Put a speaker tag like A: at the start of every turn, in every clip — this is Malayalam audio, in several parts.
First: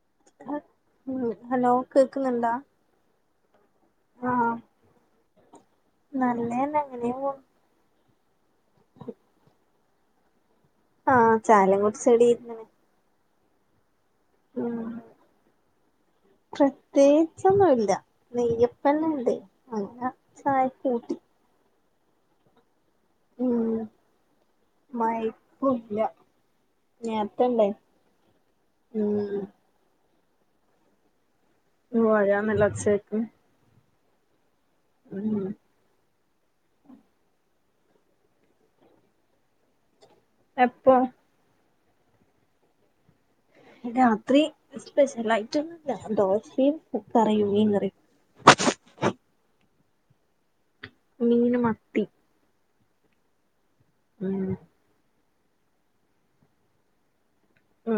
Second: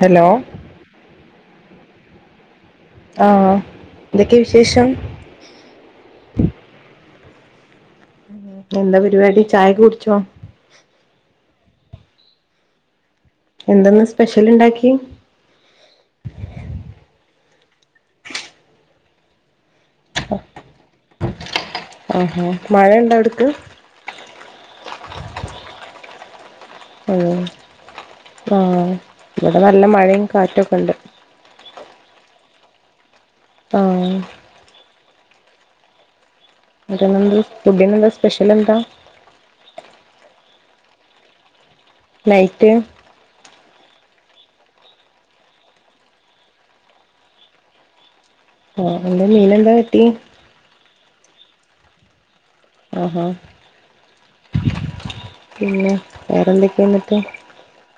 A: ഹലോ
B: ഹലോ കേക്കുന്നുണ്ടോ
A: ആഹ് എന്തൊക്കെ വിശേഷം
B: നല്ലെന്നെ അങ്ങനെ പോൺ
A: എന്താ പരിപാടി ചായക്കെ കുടിച്ചോ
B: ആഹ് ചായേം കുട്ച്ചടീര്കിണ്
A: എന്തന്ന് സ്പെഷ്യലിണ്ടാക്കി
B: പ്രത്യേച്ചൊന്നുല്ല നെയ്യപ്പന്നെണ്ട് അങ്ങനയ ചായക്കൂട്ടി
A: ആഹാ മഴണ്ടാ അട്ക്ക്
B: [unintelligible]
A: ഏഹ്
B: നേരത്തെ ഇണ്ടായി
A: ആഹ്
B: ഉം
A: ഇവിടെ നല്ല മഴെം കാറ്റൊക്കെണ്ട്
B: മഴ നല്ല ഒച്ചേക്ക്ണ്
A: ആഹ്
B: ഉം
A: ഫുഡ്ഡിനെന്താ സ്പെഷ്യലെന്താ
B: എപ്പൊം
A: നൈറ്റ്
B: രാത്രി സ്പെഷ്യലായ്ട്ടൊന്നുല്ല ദോശിം കറിയും മീങ്കറിയും
A: ആഹ് ന്നിട്ട് മീനെന്താ കാട്ടി
B: മീന് മത്തി.
A: ആഹാ
B: ഉം
A: പിന്നെ വേറെന്തൊക്കെ എന്നിട്ട്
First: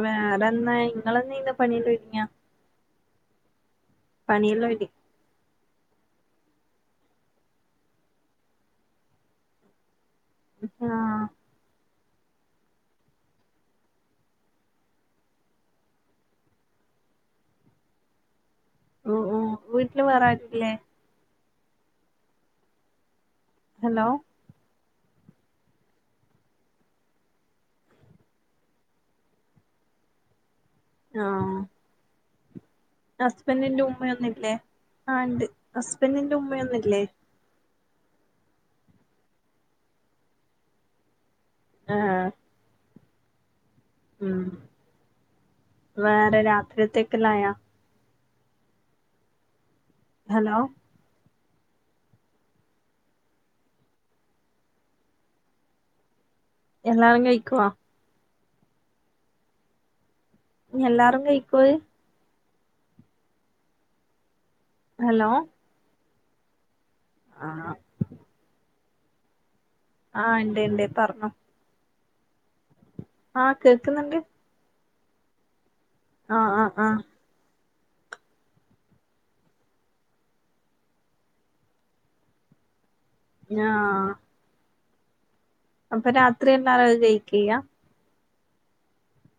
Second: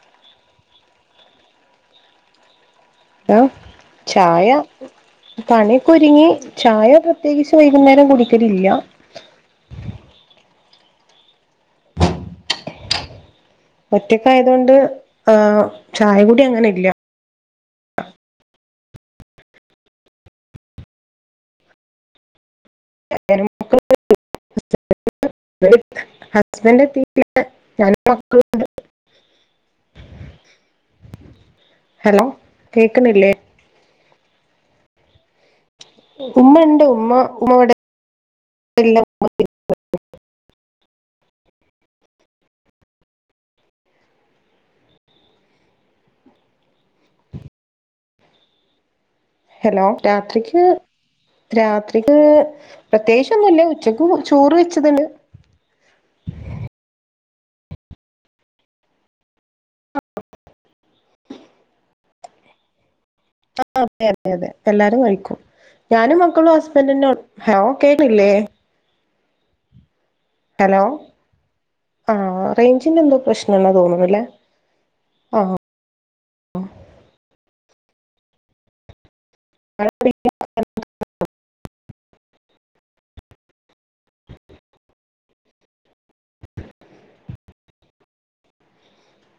B: വേറെന്താ ഇങ്ങള് ഇന്ന് പണിന് ഒരുങ്ങ്യ.
A: [unintelligible] ചായ
B: പണിയെല്ലാം ഒതി
A: പണി ഒക്കൊരുങ്ങി ചായ പ്രത്യകിച്ച് വൈകുന്നേരം കുടിക്കലില്ല.
B: ആഹ്
A: ഒറ്റക്ക് ആയതൊണ്ട് ആഹ് ചായ കുടി അങ്ങനെ ഇല്ല.
B: ഉം ഉം വീട്ടില് വേറാരുല്ലേ.
A: [unintelligible]
B: ഹലോ
A: [unintelligible] [unintelligible] ഹസ്ബൻ്റ് എത്തീട്ടില്ല ഞാനും മക്കളും ഉണ്ട് [inaudible]
B: ആഹ്
A: ഹലോ കേക്ക്ന്നില്ലേ.
B: ഹസ്ബൻ്റ്ന്റെ ഉമ്മയൊന്നുംല്ലേ ആ ഇണ്ട് ഹസ്ബൻ്റ്ന്റെ
A: ഉമ്മ ഉണ്ട്
B: ഉമ്മയൊന്നുല്ലേ
A: ഉമ്മ ഉമ്മ ഇവിടെ ഇല്ല.
B: ആഹാ ഉം വേറെ രാത്രിയേത്തേക്ള്ളായ.
A: ഹലോ
B: ഹലോ
A: രാത്രിക്ക്. രാത്രിക്ക് പ്രത്യേകിച്ച് ഒന്നുല്ല്യ. ഉച്ചക്ക് ചോറ് വെച്ചത്ണ്ട്.
B: എല്ലാരും കഴിക്കോ.
A: [unintelligible]
B: എല്ലാറും കഴിക്കോ
A: ആഹ് അതെ അതെ അതെ എല്ലാരും
B: ഹലോ
A: കഴിക്കും. ഞാനും മക്കളും ഹസ്ബൻ്റെന്നെ ഹലോ
B: ആഹ്
A: കേ ല്ലേ
B: ആഹ് ഇണ്ട് ണ്ട് പറഞ്ഞോ.
A: ആഹ് റേഞ്ചിന്റെ എന്തോ
B: ആഹ്
A: പ്രശ്നാണ്
B: കേക്കുന്നുണ്ട്
A: തോന്നുണുല്ലേ ആഹ്
B: ആഹ് ആഹ് ആഹ്
A: [unintelligible]
B: ഞാ അപ്പൊ രാത്രി എല്ലാരും അത് കഴിക്ക ചെയ്യ.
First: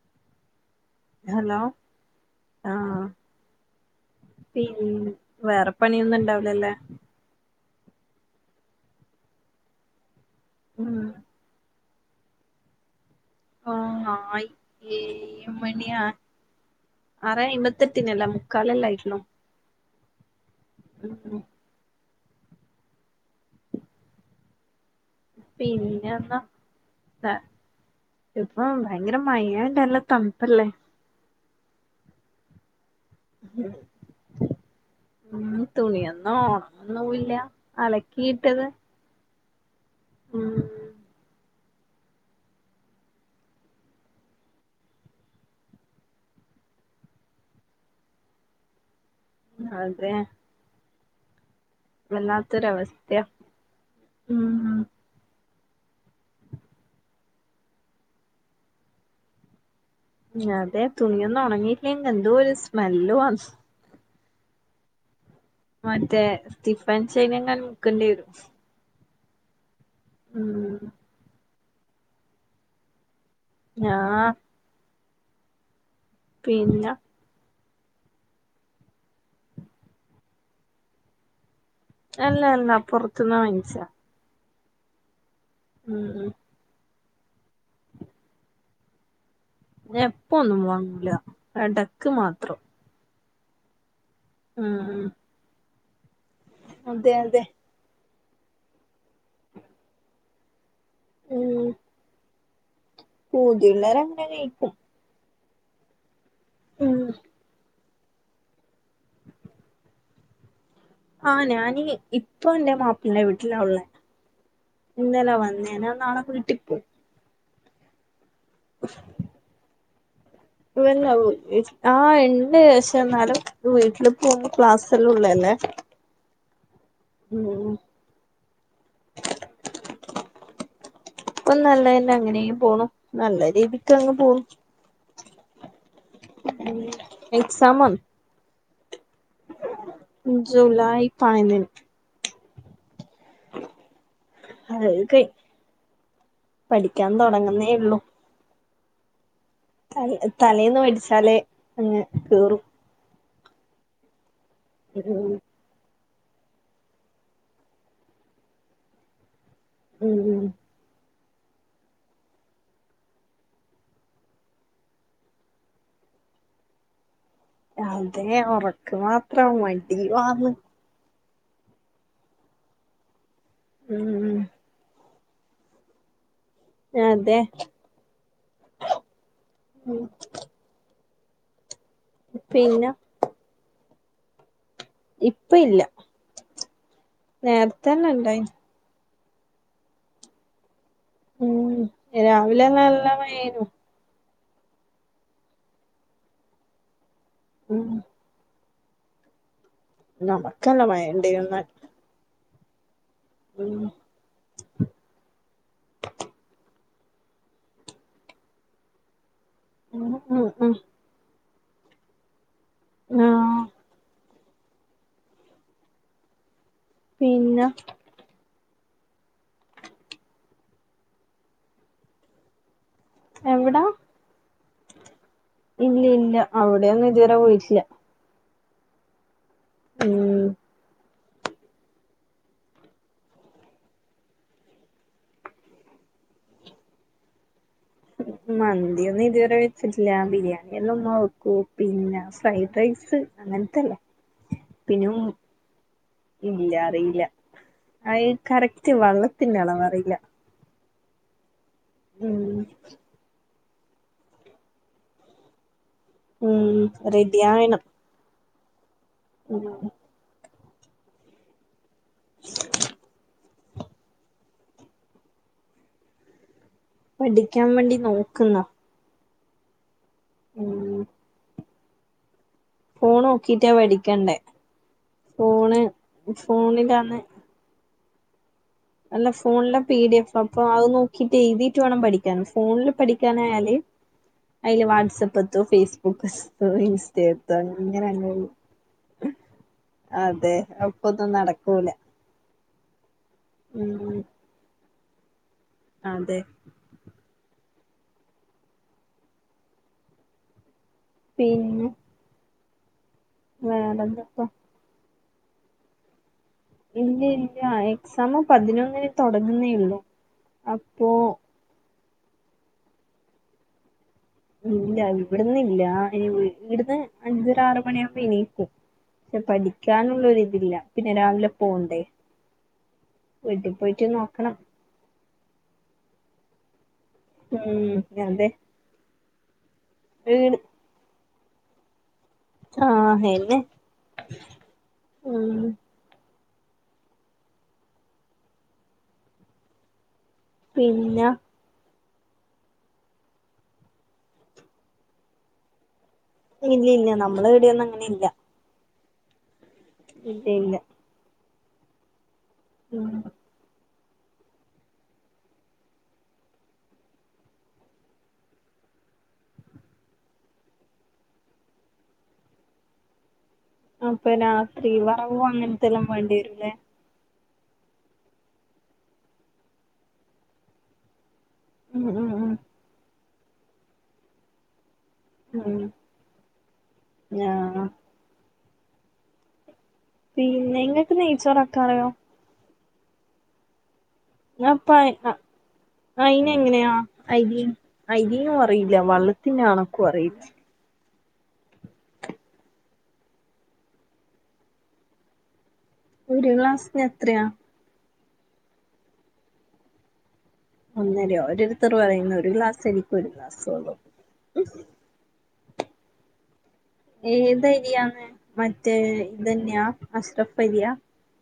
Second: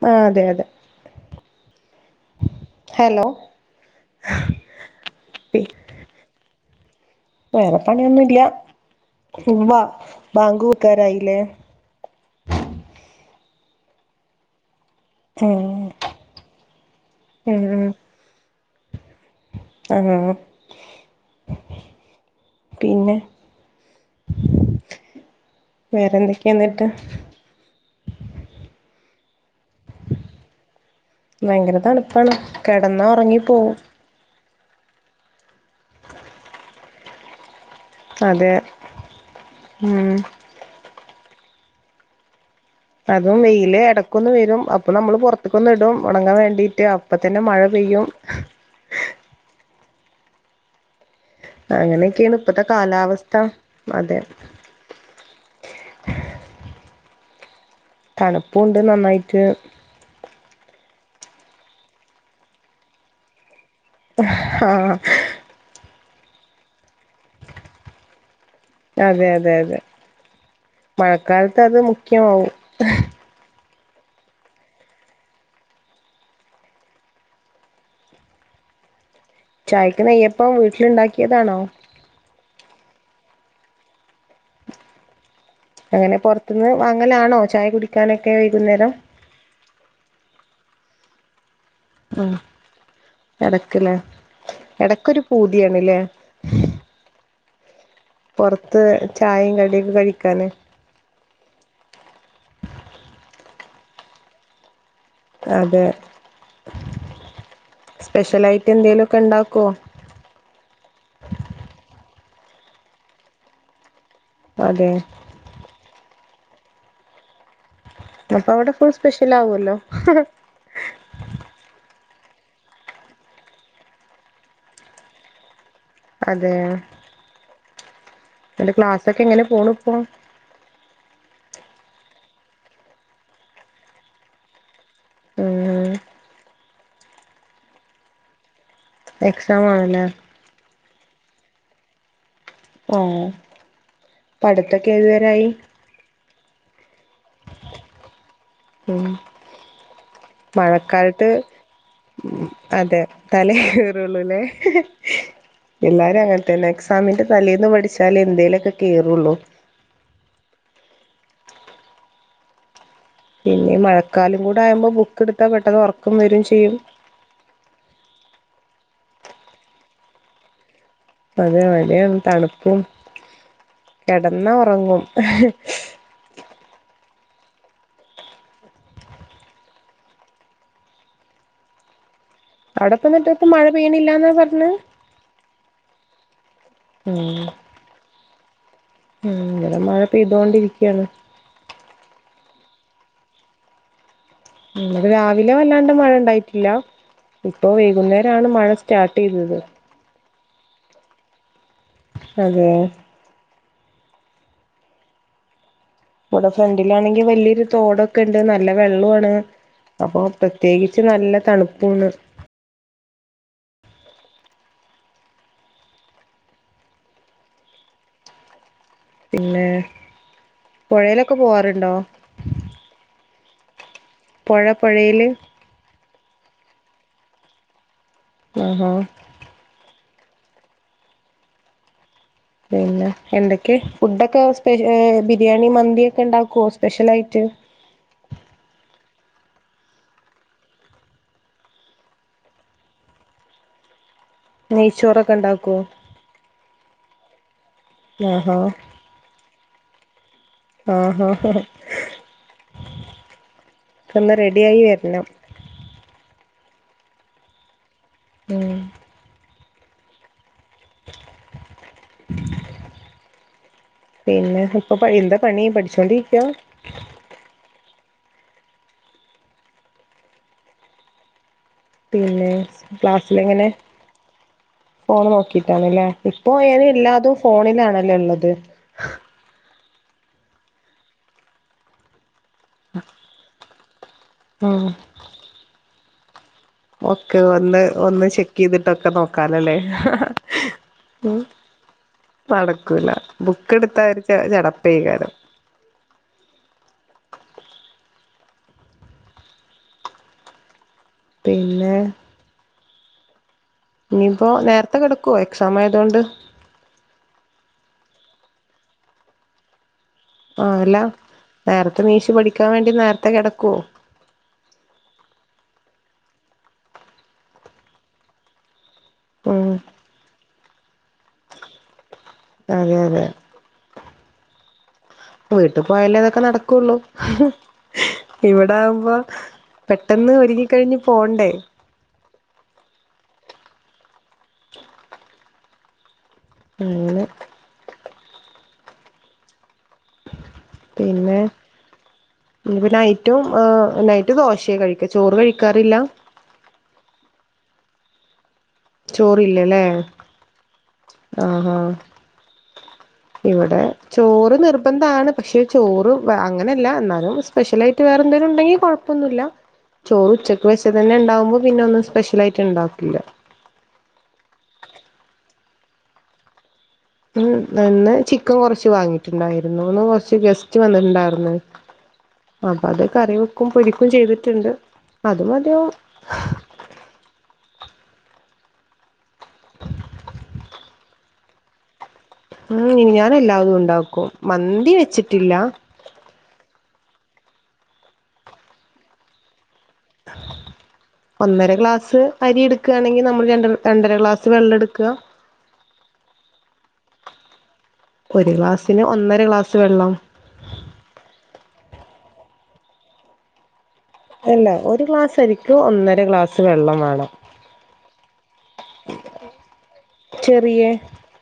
A: ആഹ് അതെ അതെ.
B: ഹലോ ആഹ്
A: ഹലോ
B: പിൻ വേറെ പണിയൊന്നും ഇണ്ടാവൂലാല്ലേ.
A: വേറെ പണിയൊന്നും ല്ല്യ ഇനി വാ ബാങ്ക്
B: ഉം
A: കൊടുക്കാറായില്ലേ.
B: ആ ആയി ഏഴ്
A: ഉം
B: മണിയാ ആറേ
A: ഉം
B: അയ്ബത്തിയെട്ടിനല്ലെ മുക്കാലല്ലേ ആയിട്ടുള്ളു.
A: ആഹ് പിന്നെ
B: പിന്നെന്നാ
A: വേറെന്തൊക്കെയാന്നിട്ട്.
B: ഇപ്പോം ഭയങ്കര മയോണ്ടല്ല തണുപ്പല്ലേ.
A: ഭയങ്കര തണുപ്പാണ് കിടന്നാ ഉറങ്ങി പോവും.
B: ഉം തുണിയൊന്നും ഒണങ്ങുന്നൂല്ലാ
A: അതെ ഉം അതും വെയില് ഇടക്കൊന്ന് വരും അപ്പൊ നമ്മള് പുറത്തക്കൊന്ന് ഇടും ഒണങ്ങാൻ വേണ്ടിട്ട് ഇപ്പൊ തന്നെ മഴ പെയ്യും
B: അതെ
A: അങ്ങനെയൊക്കെയാണ് ഇപ്പത്തെ
B: വല്ലാത്തൊരവസ്ഥയാ
A: കാലാവസ്ഥ അതെ.
B: ഉം
A: തണുപ്പുണ്ട് നന്നായിട്ട്.
B: അതെ തുണിയൊന്നും ഉണങ്ങിയിട്ടി- ലെങ്കിൽ എന്തോ ഒരു സ്മെല്ലു വ
A: ഹാ
B: മറ്റേ സ്റ്റിഫ് ആന്റ് ഷൈൻ എങ്ങാനും മുക്കേണ്ടി വരും.
A: അതെ അതെ അതെ.
B: ഉം
A: മഴക്കാലത്ത് അത് മുഖ്യമാവും.
B: ഞാ പിന്നെ
A: ചായക്ക് നെയ്യപ്പം വീട്ടിലുണ്ടാക്കിയതാണോ?
B: അല്ല അല്ല പുറത്തുന്ന് വാങ്ങിച്ചാ ഉം
A: അങ്ങനെ
B: ഉം
A: പുറത്തുനിന്ന് വാങ്ങലാണോ ചായ കുടിക്കാനൊക്കെ വൈകുന്നേരം.
B: ഞ എപ്പ ഒന്നും വാങ്ങൂല്ല വേണ്ട.
A: ആ എടക്ക്ല്ലേ,
B: ഉം ഉം
A: എടക്കൊരു പൂതിയാണല്ലേ.
B: അതെ അതെ.
A: പുറത്ത് ചായയും കടിയൊക്കെ കഴിക്കാന്
B: ഉം പൂതിയുള്ളവര് അങ്ങനെ ആയിരിക്കും.
A: അതെ.
B: ഉം.
A: സ്പശാലായിട്ട് എന്തേലോക്കെണ്ടകോ?
B: ആ ഞാനി ഇപ്പൊ എന്റെ മാപ്പിളന്റെ വീട്ടിലാ ഉള്ളത്.
A: അതെ
B: ഇന്നല്ലാ വന്നേനാ നാളെ വീട്ടിപ്പോം
A: അപ്പൊ അവിടെ ഫുൾ സ്പെഷ്യൽ ആവുമല്ലോ.
B: ഇവനുണ്ടാവും ആ എണ്ട് പക്ഷേ എന്നാലും. വീട്ടില് പോകുമ്പ ക്ലാസ്സ് എല്ലാം ഉള്ളതല്ലേ.
A: അതെ.
B: ഉം
A: ന്നട്ട് ക്ലാസ്സൊക്കെ എങ്ങനെ പോണ് ഇപ്പോ
B: ഇപ്പൊ നല്ലതന്നെ അങ്ങനെയും പോണം. നല്ല രീതിക്ക് അങ്ങ് പോവും.
A: ഉം
B: ഉം എക്സാം.
A: എക്സാം ആണല്ലേ.
B: ജൂലായ് പതിനഞ്ച്.
A: ആ
B: അതൊക്കെ പഠിക്കാൻ തുടങ്ങുന്നേ ഉള്ളു.
A: ഉ
B: തലേന്ന്
A: മഴക്കാലത്ത്
B: മേടിച്ചാലേ അങ്ങ് കേറും
A: അതെ. തല കയറുള്ളല്ലേ.
B: [unintelligible]
A: എല്ലാരും അങ്ങനെത്തന്നെ. എക്സാമിന്റെ തലേന്ന് പഠിച്ചാലെ എന്തേലുമൊക്കെ കേയറുള്ളൂ.
B: ഉം ഉം
A: പിന്നെ മഴക്കാലം കൂടെ ആകുമ്പോൾ ബുക്ക് എടുത്താൽ പെട്ടെന്ന് ഉറക്കം വരും ചെയ്യും.
B: അതെ ഉറക്ക് മാത്രം മണ്ടിമാന്ന്.
A: അതെ മഴയാണ് തണുപ്പും.
B: ഉം
A: കിടന്നാ ഉറങ്ങും.
B: അതെ. പിന്നെ
A: അവിടെപ്പന്നിട്ട് ഇപ്പ മഴ പെയണില്ലന്നാ പറഞ്ഞെ.
B: ഇപ്പ ഇല്ല
A: ഉം
B: നേരത്തന്നെ ഇണ്ടായി.
A: ഉം ഇവിടെ മഴ പെയ്തോണ്ടിരിക്കാണ്
B: ഉം രാവിലെ നല്ല മഴയായിരുന്നു
A: ഉം രാവിലെ വല്ലാണ്ട് മഴ ഇണ്ടായിട്ടില്ല ഇപ്പോ
B: ഉം
A: വൈകുന്നേരണ് മഴ സ്റ്റാർട്യ്തത്
B: [unintelligible]
A: അതെ
B: ഉം
A: ഇവിടെ ഫ്രഡിലാണെങ്കിൽ വലിയൊരു തോടൊക്കെ ഇണ്ട് നല്ല വെല്ലോണ്
B: ഉം
A: അപ്പോ
B: ഉം ഉം
A: പ്രത്യേകിച്ച് ച്ച് നല്ല തണുപ്പുണ്ട്
B: ആ പിന്ന
A: പിന്നെ പോഴേലൊക്കെ പോവാറുണ്ടോ?
B: എവിടാ
A: പോഴ പോഴെല്
B: ഇല്ല ഇല്ല അവിടോന്നും ഇതുവരെ [unintelligible]
A: ആ-ഹ്
B: ഉമ്
A: പിന്നെ എന്തൊക്കെ ഫുഡൊക്കെ സ്പെ ഏഹ് ബിരിയാണി മന്തി ഒക്കെ ഉണ്ടാക്കോ സ്പെഷ്യലായിട്ട്
B: മന്തി ഒന്നും ഇതുവരെ വെച്ചട്ടില്ല ബിരിയാണി എല്ലാം ഉമ്മവെക്കും പിന്നെ ഫ്രൈഡ് റൈസ് അങ്ങനതല്ല
A: നെയ്ച്ചോറൊക്കെ ഇണ്ടാക്കോ
B: ഇല്ല അറിയില്ല അയി
A: ആഹാ
B: കറക്റ്റ് വെള്ളത്തിന്റെ അളവറിയില്ല
A: ആ -ഹാ -ഹാ-
B: ഉമ്
A: ഒന്ന് റെഡിയായി വരണം
B: ഉമ് റെഡിയയാണം
A: ഉം
B: ഉം
A: [unintelligible] പിന്നെ ഇപ്പൊ എന്താ പണി പഠിച്ചോണ്ടിരികാ
B: പഠിക്കാൻ വേണ്ടി നോക്ക്ന്ന് ഉം
A: പിന്നെ
B: ഫോൺ
A: ക്ലാസ്സിലെങ്ങനെ
B: നോക്കിട്ടാ പഠിക്കണ്ടേ
A: ഫോണ് നോക്കിട്ടണല്ലേ ഇപ്പ
B: ഫോണിലാണ്
A: ഏതെല്ലതു ഫോണിലാണല്ലേ ഇള്ളത്
B: അല്ല ഫോണിലെ പി ഡി എഫ് അപ്പൊ അത് നോക്കിട്ട് എഴുതിട്ട് വേണം പഠി ഫോണില് പഠിക്കാനായാല് അയ്ല്
A: ഉം
B: വാട്സആപ്പ്ത്തോ ഫേസ്ബുക്ക്
A: ഒക്കെ
B: ഇൻസ്റ്റേറ്
A: ഒന്ന് ഒന്ന്
B: അങ്ങനെങ്ങ
A: ചെക്ക് ചെയ്തിട്ടൊക്കെ നോക്കാലല്ലേ
B: അതെ അപ്പൊന്ന
A: ഉം
B: നടക്ക പോവൂല
A: നടക്കൂല ബുക്ക് എടുത്ത ഒരു ചടപ്പെങ്കാരം
B: അതേ പിന്നെ
A: പിന്നേ
B: വേറെന്താപ്പ
A: ഇനിപ്പോ നേരത്തെ കെടക്കോ എക്സാം ആയതോണ്ട്
B: ഇല്ല ഇല്ല എക്സാം പതിനൊന്നിന് തുടങ്ങേയൊള്ളു
A: ആ ആല്ല നേർതെ നീച്ച് പഠിക്കാൻ വേണ്ടി നേരത്തേ കെടക്കോ
B: ഇല്ല ഇവിടന്ന് ഇല്ല ഇനി വിടുന്ന് അഞ്ചര ആറ് മണിയാകുമ്പോ എനീക്കും
A: ഉം
B: പഠിക്കാനുള്ളൊരുതില്ല പിന്നെ രാവിലെ പോണ്ടേ
A: അതെ അതെ
B: വീട്ടി പോയിട്ട് നോക്കണം.
A: വീട്ടിൽ പോയാലേ ഇതൊക്കെ നടക്കുള്ളൂ
B: ഉം അതെ
A: ഇവിടെ ആകുമ്പ പെട്ടെന്ന്
B: വീട്
A: ഒരുങ്ങി കഴിഞ്ഞ് പോണ്ടേ
B: ആഹ് എന്നെ ഉം
A: [inaudible] പിന്നെ ഇഞ്ഞ്‌ പ്പൊ നൈറ്റും നൈറ്റ് ദോശയാ കഴിക്ക ചോറ് കഴിക്കാറില്ല
B: ഇല്ല ഇല്ല നമ്മള് ഇവിടെൊന്നും അങ്ങനെ ഇല്ല
A: ചോറില്ലല്ലേ
B: ഇല്ല ഇല്ല
A: ആഹ് ആഹ്
B: ഉം
A: ഇവിടെ ചോറ് നിർബന്ധമാണ് പക്ഷെ ചോറ് അങ്ങനെയല്ല എന്നാലും സ്പെഷ്യലായിട്ട് വേറെ എന്തെങ്കിലും ഉണ്ടെങ്കിൽ കോഴ ഒന്നുമില്ല ചോറ് ഉച്ചക്ക് വെച്ചൽ തന്നെ ഉണ്ടാവുമ്പോ പിന്നെ ഒന്നും സ്പെഷ്യൽ ആയിട്ട് ഉണ്ടാക്കില്ല
B: അപ്പൊ രാത്രി വറവും അങ്ങനത്തെ എല്ലാം വേണ്ടി വരൂല്ലേ
A: ഉ അന്ന് ചിക്കൻ കൊറച്ച് വാങ്ങിട്ടുണ്ടായിരുന്നു ഒന്ന് കൊറച്ച് ഗസ്റ്റ് വന്നിട്ടുണ്ടായിന്ന്
B: ഉമ് ഉമ് ഉമ്
A: അപ്പൊ അത് കറിവെക്കും പൊരിക്കും ചെയ്തിട്ടുണ്ട് അത്
B: ഉം
A: മതിയാവും
B: ഞാനോ പിന്നെ നിങ്ങൾക്ക് നെയ്ച്ചോറക്കാറിയോ?
A: ഉ ഇനി ഞാൻ എല്ലാതും ഉണ്ടാക്കും
B: അപ്പ
A: മന്തി വെച്ചിട്ടില്ല
B: അയിന് എങ്ങനെയാ അരി അരിന്ന്‌ പറയില്ല വള് പിന്നെ ആണക്കും അറിയില്ല
A: ഒന്നര ഗ്ലാസ് അരി എടുക്കുകയാണെങ്കിൽ നമ്മൾ ര രണ്ടര ഗ്ലാസ് വെള്ളം എടുക്കുക
B: ഒരു ഗ്ലാസ്നെത്രയാ?
A: ഒരു ഗ്ലാസ്സിന് ഒന്നര ഗ്ലാസ് വെള്ളം
B: ഒന്നരയോ ഒരോരുത്തർ പറയുന്ന ഒരു ഗ്ലാസ്സ് എരിക്കു ഒരു ഗ്ലാസ്സ് വെള്ളം
A: അല്ല ഒരു ഗ്ലാസരിക്കു ഒന്നര ഗ്ലാസ് വെള്ളം വേണം
B: ഏതരിയാണ് മറ്റേ ഇതന്നെയാ
A: ചെറിയ
B: അഷ്റഫരിയാ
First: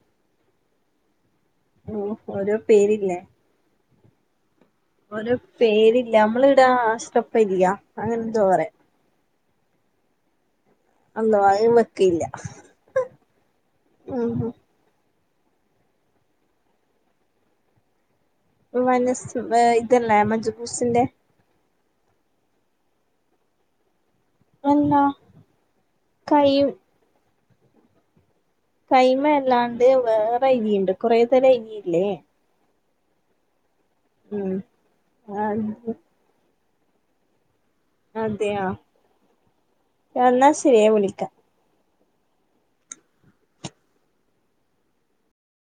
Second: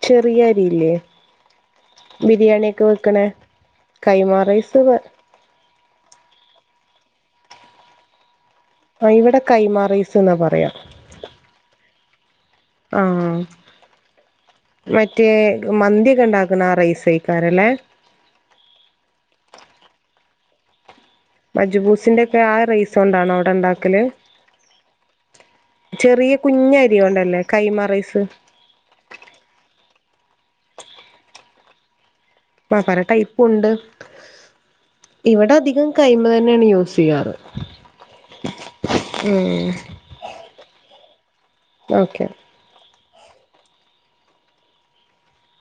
A: ചെറിയ അരിയില്ലേ
B: ഓഹ് ഓരോ
A: ബിരിയാണി ഒക്കെ
B: പേരില്ലേ
A: വെക്കണേ കൈമാറൈസ്
B: ഒരൂ പേരില്ല നമ്മള് ഇട ആഷ്റഫരിയാ അങ്ങനെ എന്തോ പറയും
A: ആ ഇവിടെ കൈമാറൈസ് എന്നാ പറയാ
B: അല്ലാ അയ വെക്കില്ല [unintelligible]
A: ആഹ് മറ്റേ മന്തിയൊക്കെ ഇണ്ടാക്ക്ണ ആ റൈസെയ്ക്കാരല്ലേ.
B: വനസ്സ് ഇതല്ലേ മജു ബൂസിന്റെ
A: മജ്ബൂസിന്റെക്കെ ആ റൈസോണ്ടാണോ അവിടെ ഇണ്ടാക്കല്.
B: അല്ല
A: ചെറിയ കുഞ്ഞ
B: കൈയും
A: അരിയൊണ്ടല്ലേ കൈമാറൈസ്
B: കൈമ അല്ലാണ്ട് വേറെ ഇരിയുണ്ട് കുറെേ തരം ഇരിയില്ലേ
A: പല ടൈപ്പുണ്ട്
B: ഉം ആ
A: ഇവിടെ അധികം കൈ തന്നെയാണ് യൂസ് ചെയ്യാറ്.
B: അതെയാ
A: ഉം
B: എന്നാ ശെരി ഞാൻ വിളിക്ക
A: ഓക്കെ